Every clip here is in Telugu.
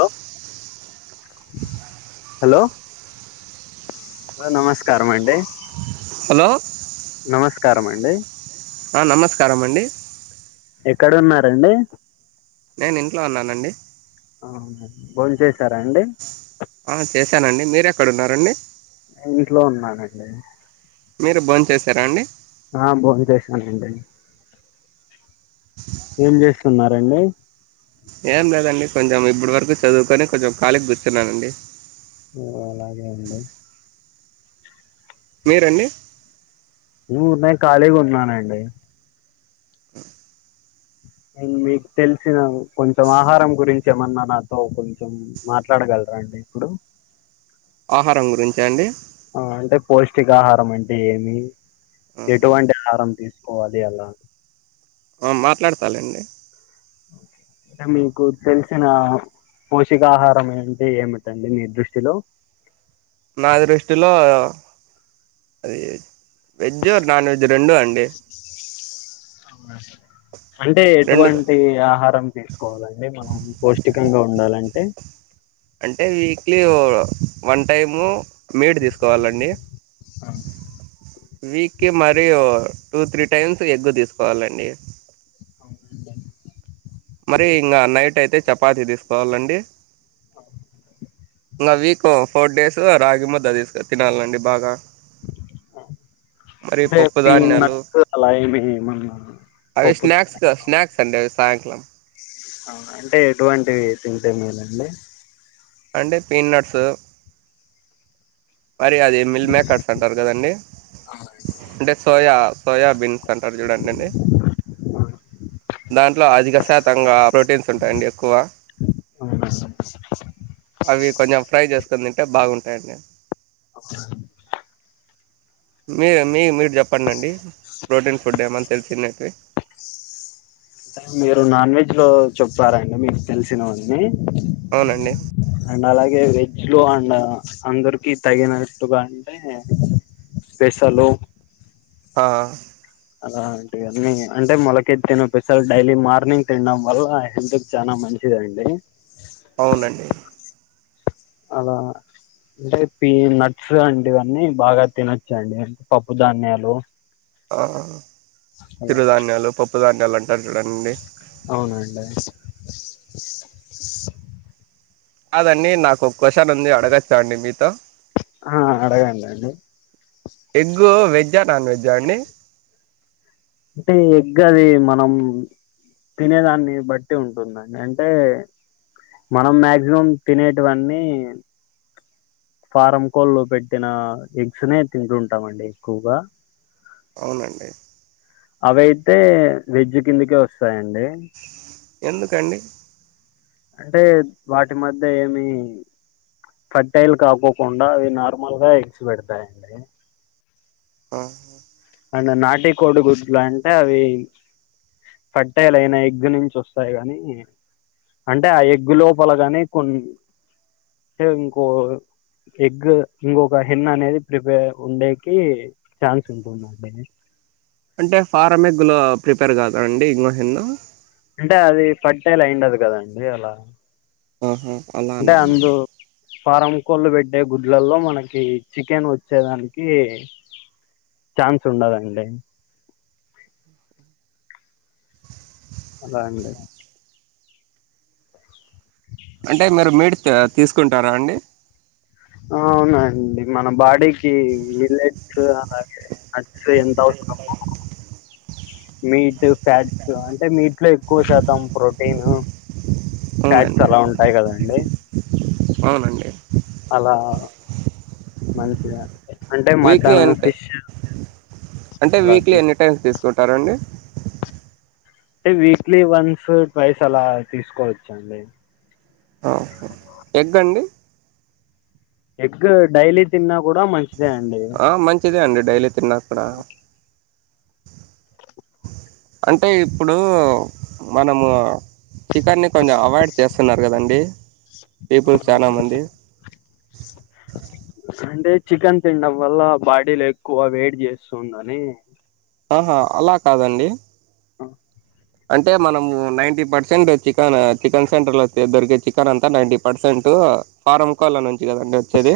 హలో హలో నమస్కారం అండి హలో నమస్కారం అండి ఆ నమస్కారం అండి ఎక్కడ ఉన్నారండి నేను ఇంట్లో ఉన్నానండి ఆహా బోంచేసారా అండి ఆ చేశానండి. మీరు ఎక్కడ ఉన్నారండి. ఇంట్లో ఉన్నానండి. మీరు బోంచేసారా అండి ఆ బోంచేసానండి. ఏం చేస్తున్నారండి. ఏం లేదండి. కొంచం ఇప్పుడు వరకు చదువుకొని కొంచెం ఖాళీకి కూర్చున్నానండి. ఓ అలాగే అండి మీరండి. [unintelligible] నేను కాళిగా ఉన్నానండి. నేను మీకు తెలిసిన కొంచం ఆహారం గురించి ఏమన్నా నాతో కొంచం మాట్లాడగలరా అండి. ఇప్పుడు ఆహారం గురించ అండి. ఆ అంటే పౌష్టికాహారం అంటే ఏమి ఆహా. ఎటువంటి ఆహారం తీసు ఓ అదే అలా మాట్లాడతాలేండి. అంటే మీకు తెలిసిన పోషకాహారం అంటే ఏమిటండి. మీ దృష్టిలో నా దృష్టిలో అది వెజ్ నాన్ వెజ్ రెండు అండి అంటే రెండు ఎటువంటి ఆహారం తీసుకోవాలండి. మనం పౌష్టికంగా ఉండాలంటె ఎ అంటే వీక్లీ వన్ టైము మీట్ తీసుకోవాలండి. ఆ వీక్లీ మరి ఓ టూ త్రీ టైమ్స్ ఎగ్గు తీసుకోవాలండి. అవునంట మరి ఇంగా నైట్ అయితే చపాతి తీసుకోవాలండి. ఆ ఇంకా వీక్ ఫోర్ డేస్ రాగి ముద్ద తీసుకొని తినాలండి. బాగా మరి అంటే పప్పు ధాన్యాలు పీనట్ అలా ఏమైనా పప్పు సండే సాయంకల్మ్ అంటే ఎటువంటివి తింటే మేలండి. అంటే పీనట్స్ మరి అది మిల్ మేకర్స్ అంటారు. కదండి అంటే సోయా సోయా బీన్స్ అంటారు. చూడండి అండి దాంట్లో అధిక శాతంగా ప్రోటీన్స్ ఉంటాయండి. ఎక్కువ అవునా అంటే అవి కొంచెం ఫ్రై చేస్ మొత్తం తింటే బాగుంటాయండి. అఫ మీ మీ మీర్ చెప్పండి అండి. ప్రోటీన్ ఫుడ్ ఏమన్నా తెలిసినట్వి మీరు నాన్ వెజ్ లో చెప్పారాండి. మీకు తెలిసినవన్ని అవునండి ఏ వెజ్ లో అండ్ అందరికి తగినట్టుగా అంటే స్పేషలు ఆ అలా అంటె అన్నీ అంటే మొలకెత్తిన పెసల్ డైలీ మార్నింగ్ తిన్డం వల్ల హెల్త్ కి చాలా మంచిదండి అవునండి అలా అంటే పీనట్స్ అంటివన్నీ బాగా తినొచ్చండి పప్పు ధాన్యాలు ఆ అలా చిరుధాన్యాలు పప్పు ధాన్యాలు అంటారు రండి అవునండి కాదండి నాకు ఒక్క కోషన్ ఉంది అడగచ్చా అండి మీతో ఆ అడగాండండి ఎగ్గు వెజ్జ్ వెజ్జా నాన్ వెజ్జ అండి అంటే ఎగ్ అది మనం తినేదాన్ని బట్టి ఉంటుందండి అంటే మనం మా్యాక్సిమం తినేటవన్నీ ఫారం కోల్ లో పెట్టిన ఎగ్స్నే తింటుంటామండి ఎక్కువగా అవునండి అవయితే వెజ్జ్ కిందకే వస్త్ వస్తాయండి ఎందుకండి అంటే వాటి మధ్య ఏమి ఫర్టైల్ కాకోకుండా అవి నార్మల్ గా ఎడిచి పెడతాయిండి ఆ అండ్ నాటికోడు గుడ్లు అంటే అవి పట్టలైన ఎగ్గు నుంచి వస్తాయి కానీ అంటే ఆ ఎగ్గు లోపలగానే కొన్ని ఇంకో ఎగ్గ్ ఇంకొక హేన్న్ అనేది ప్రిపేర్ ఉండేకి ఛాన్స్ ఉంటుందిం బ అంటే ఫారమే గు ప్రిపేర్ కాదాండి ఇంకో హెన్ అంటే అది పట్టేలా అయిండదు కదండి అలా ఆహ అలాన అంటే అందు ఫారం కోళ్ళు పెట్టే గుడ్లల్లో మనకి చికెన్ వచ్చేదానికి ఛాన్స్ ఉండదండి అలా అండి అంటే మీరు మీట్ తీసుకుంటారా అండి అవునండి మన బాడీకి ఇ ఎంతవసరం మె మీట్ ఫ్యాట్స్ అంటే మీ ఇంట్ లో ఎక్కువ శాతం ప్రోటీన్ ఫ్యాట్స్ అవునండి అలా ఉంటాయి కదండి అవునండి అలా మనషియ వీక్లీ ఎంట అంటే వీక్లీ ఎన్ని టైమ్స్ తీసుకుంటారంా. అండి అంటే వీక్లీ వన్స్ ఫోర్ ఫ్రెస్ అలా తీసుకోవచ్చా అండి ఆహా ఎగ్గ్ అండి ఎగ్గ్ డైలీ తిన్నా కూడా మంచిదే అండి ఆ మంచిదే అండి డైలీ తిన్నా కూడా అంటే ఇప్పుడు మనము చికెన్ని కొంచెం అవాయిడ్ చేస్తున్నారు కదండి పీపుల్ చాలా అవునండి మంది అంటే చికెన్ తినడం వల్ల బాడీలు ఎక్కువ వయిట్ చేస్తుందని ఆహా అలా కాదండి ఆ అంటే మనము ninety percent chicken chicken centre లో దొరికే చికెన్ అంతా నైన్టీ పర్సెంట్ ఫారం కోళ్ళ నుంచి కదండి వచ్చేది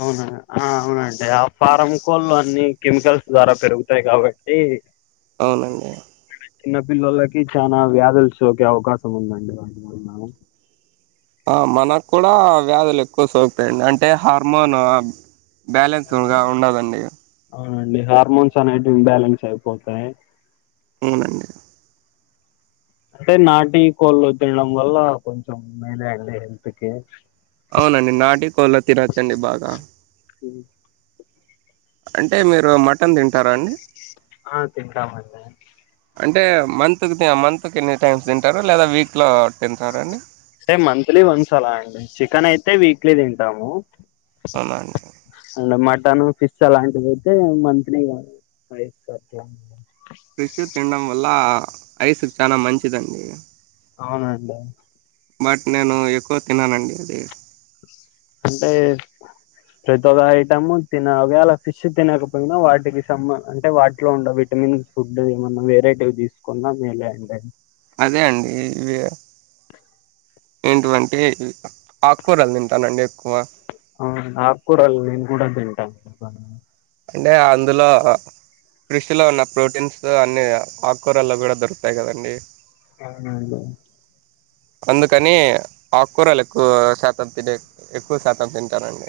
అవునా ఆ, అవునండి ఆ ఫారం కోళ్ళు అన్ని కెమికల్స్ ద్వారా పెరుగుతాయి కాబట్టి అవునండి చిన్న పిల్లలకి చానా వ్యాధులు సోకే అవకాశం ఉందండి వాటి వలన ఆ మనకు కూడా వ్యాధులు ఎక్కువ సోకుతయండి అంటే హార్మోన్ బ్యాలెన్స్డ్గా అవునండి. ఉండదండి అవునండి హార్మోన్స్ అనేటివి బ్యాలెన్స్ అయిపోతాయి ఊనండి అంటే నాటి కోళ్ళు తినడం వల్ల కొంచెం మేలే అండి హెల్త్ కి అవునండి నాటి కోళ్ళ తినొచ్చాండి బాగా ఉ అంటే మీరు మటన్ తింటారా అండి ఆ తింటామండి అంటే మంత్ మంత్కి ఎన్ని టైమ్స్ తింటారు లేదా వీక్లో తింటారండీ అంటే మంత్లీ వన్స్ అలా అండి చికెన్ అయితే వీక్లీ తింటాము అవునా అండి డ్ మటన్ ఫిష్ [unintelligible] పోతే మంత్లీ గా [unintelligible] ఫిష్ తినడం వల్ల అ ఐసు కి చాలా మంచిదండి అవునండి బట్ నేను ఎక్కువ తిననండి అది అంటే ప్రతి ఒక్క ఐటమ్ తినగే అలా ఫిష్ తినకపోయినా వాటికి సంబం అంటే వాటిలో ఉండే విటమిన్ ఫుడ్ ఏమన్నా వెరేటీవి తీసుకున్నా మేలే అండి అదే అండి ఇవి ఏంటివంటే ఆకుకూరలు తింటానండి ఎక్కువ ఆకుకూరలు నేను కూడా తింటాను అంటే అందులో ఫిష్ లో ఉన్న ప్రోటీన్స్ అన్ని ఆకుకూరల్లో కూడా దొరుకుతాయి కదండి అవునండి అందుకని ఆకూరలు ఎక్కువ శాతం తినే ఎక్కువ శాతం తింటానండి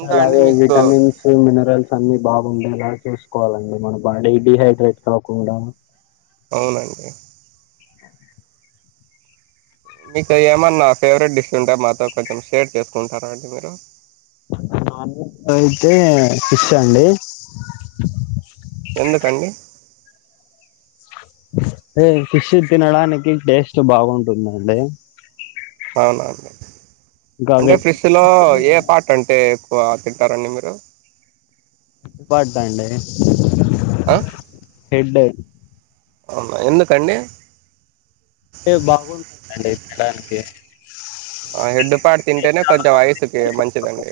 ఇంకా అండి అలాగే మీకు విటమిన్స్ మినరల్స్ అన్ని బాగుండే లా చూస్ వాలండి మన బాడీ డిహైడ్రేట్ కాకుండా అవునండి మీకు ఏమన్నా ఫేవరెట్ డిష్ ఉంటే మాతో కొంచెం షేర్ చేసుకుంటారా అండి మీరు ఆమకైతే ఫిష్ అండి ఎందుకండి ఏ ఫిష్ తినడానికి టేస్ట్ బాగుంటుందండి అవునవును ఇంకా అంటే వెజ్ ఫిష్ లో ఏ పార్ట్ అంటే క్కువ తింటారండి మీరు పాడుతా అండి ఆ హెడ్ అవునా ఎందుకండి టే బాగుంటదండి తినడానికి అ హెన్డ్డుపాటు తింటేనే కొంచెం వయసుకి మంచిదండి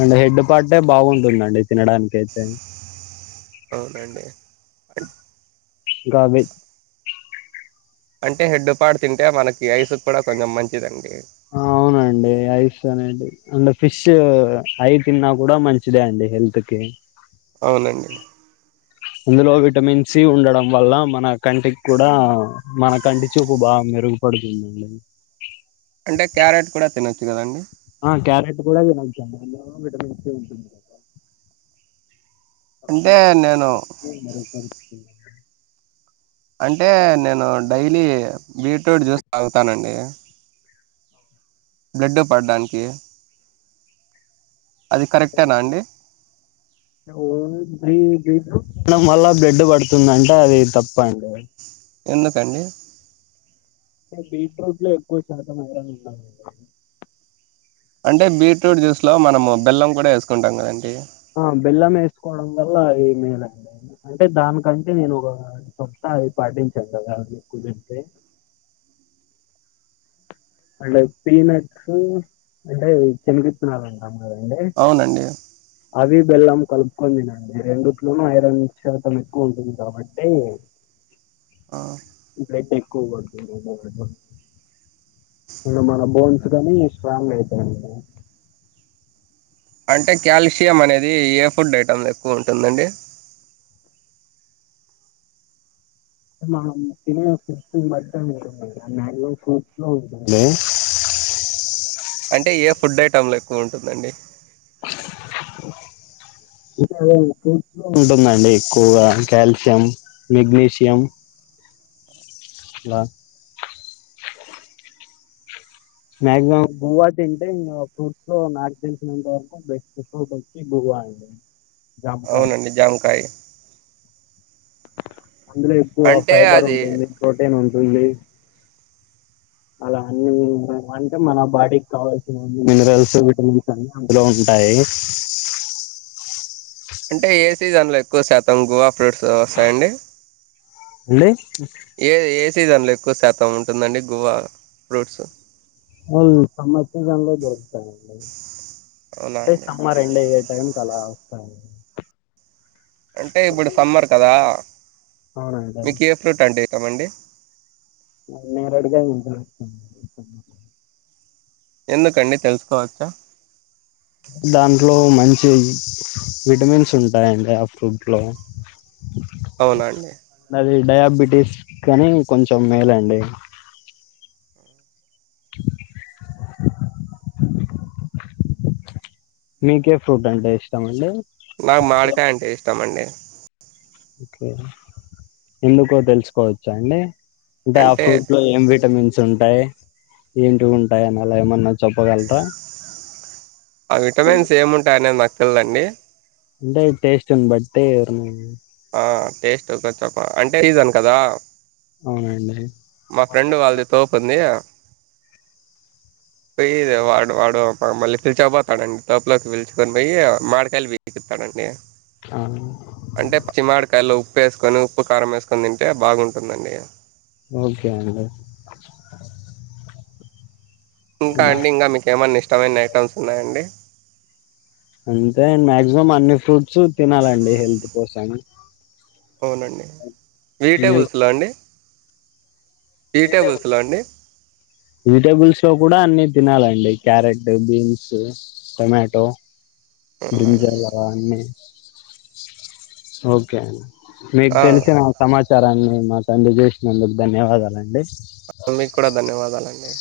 అంటే హెడ్ పార్టే బాగుంటుందండి తినడనికైతే అవునండి అం- కాబ అంటే హెడ్డుపాడు తింటే మనకి ఐసు కూడా కొంచెం మంచిదండి ఆ అవునండి ఐస్ అనేది అంటే ఫిష్ ఫీష్ అయి తిన్నా కూడా మంచిదే అండి హెల్త్ కి అవునండి ఇందులో విటమిన్ సి ఉండడం వల్ల మన కంటికి కూడా మన కంటి చూపు బాగు మెరుగుపడుతుందండి అంటే క్యారెట్ కూడా తినొచ్చు కదండి ఆ క్యారెట్ కూడా తినొచుండి విటమిన్ సి ఉంటుంది అలా అంటే మన నేను కంటికి మెరుగుపడుతుంది అంటే నేను డైలీ బీట్రూట్ జ్యూస్ తాగుతానండి బ్లడ్ పడడానికి అది కరెక్టేనా అండి డం వల్ల బ్లడ్ పడుతుందంటే అది తప్ప అండి ఎందుకండి బీట్రూట్ లో ఎక్కువ శాత మరంగా ఉ అంటే బీట్రూట్ జ్యూస్ లో మనము బెల్లం కూడా వేసుకుంటాం కదండి ఆ బెల్లం వేసుకోవడం వల్ల ఏ [unintelligible] అంటే దానికంటే నేను ఒక చొస్తా అవి పాటించాను కదా మీకు తే అంటే పీనట్స్ అంటే శలిగత్తినాలంటమ్మా అవునండి అదండి బెల్లం కలుపుకుందినండి రెండుట్లోనూ ఐరన్ శాతం ఎక్కువ ఉంటుంది కాబట్టి ఆ. [unintelligible] [inaudible] మ మన బోన్స్ కానీ స్ట్రాంగ్ అవుతాయి అంట అంటే కా్యాల్షియం అనేది ఏ ఫుడ్ ఐటెం ఎక్కువ ఉంటుందండి మనం తినే ఫుడ్ బట్టే ఉంటుంది అండి మాక్సిమం ఫ్రూట్స్ లో ఉంటుంది అంటే ఏ ఫుడ్ ఐటెంలు ఎక్కువ ఉంటుందండి ఇ ఫట్స్ లో ఉంటుందండి ఎక్కుగా కాల్ష్యయం మెగ్నీషియమ్ ల మాక్సిమం గుోవా తింటే ఇం ఫ్రూట్స్ లో నాకు తెలిసినంత వరకు బెస్ట్ ఫ్రూట్ వచ్చి గువా అండి జామకాయ అవునండి జామకాయి అందులో ఎక్కువ ఫైబర్ అది ఉంటుంది ప్రోటీన్ ఉ ఉలి అలా హన్న అంటే మన బాడీకి కావాల్సిన మినరల్స్ విటమిన్స్ అన్ని అందులో ఉంటాయి అంటే ఏ సీజన్లో ఎక్కువ శాతం గువా ఫ్రూట్స్ వస్తాయండి ఏందీ ఏ ఏ సీజన్లో ఎక్కువ శాతం ఉంటుందండి గువా ఫ్రూట్స్ సమ్మర్ సీజన్లో దొరుకుతాయండి అవునా అంటే అండి సమ్మర్ ఎండ్ అయ్యే టైం కి అలా స అంటే ఇప్పుడు సమ్మర్ కదా అవునండి మీకు ఏ ఫ్రూట్ అంటే ఇస్ ష్టమండి నేరాడ కాయలు అంటే ఇష్టం అండి సమ్మర్లో ఎందుకండి తెలుసుకోవచ్చా దాంట్లో మంచి విటమిన్స్ ఉంటాయండి ఆ ఫ్రూట్ లో అవున అండి అది డయాబెటీస్ కానీ కొంచెం మేలండి మీకే ఫ్రూట్ అంటే ఇష్టం అండి నాకు మాడికాయ్ ఇష్ ష్టమండి ఓకే ఎందుకో తెలుసుకోవచ్చా అండి అంటే ఆ ఫ్రూట్ లో ఏం విటమిన్ ఉంటాయ్ ఏంటి ఉంటాయ్ అని అలా ఏమన్నా చెప్పగలరా ఆ విటమిన్స్ ఏముంటాయనే నాక్ తెల్దండి అంటే టేస్ట్ని బట్టి [unintelligible] ఆ టేస్ట్ ఒక చప్ప అంటే సీజన్ కదా అవునా అండి మా ఫ్రెండ్ వాళ్ళది తోపుంది పోయి వాడు వాడు మళ్ళీ పిలిచకపోతాడండి తోపలోకి పిలుచుకొని పోయి మాడికాయలు పీకితాడండి ఆ అంటే పచ్చి మాడికాయలు ఉప్పు ఏసుకొని ఉప్పు కారం ఏసుకని తింటే బాగుంటుందండి ఓకే అండి ఇంకా అండి ఇంగా మీకేమన్నా ఇష్ ఇష్టమైన ఐటమ్స్ ఉన్నాయండి అంతే మాక్సిమం అన్ని ఫ్రూట్ ట్స్ తినాలండి హెల్త్ కోసం అవునండి వెజిటేబుల్స్లో అండి వెజిటేబుల్స్లో అండి విజిటబుల్స్లో కూడా అన్ని తినాలండి క్యారెట్ బీన్స్. టొమాటో. అవునా అండి బ్రింజాల్ అవి అన్నీ. ఓకే అండి. మీకు తెలిసిన. సమాచారాన్ని మాకు, స్పెండ్ చేసినందుకు. ధన్యవాదాలండి, మీకు కూడా. ధన్యవాదాలండి,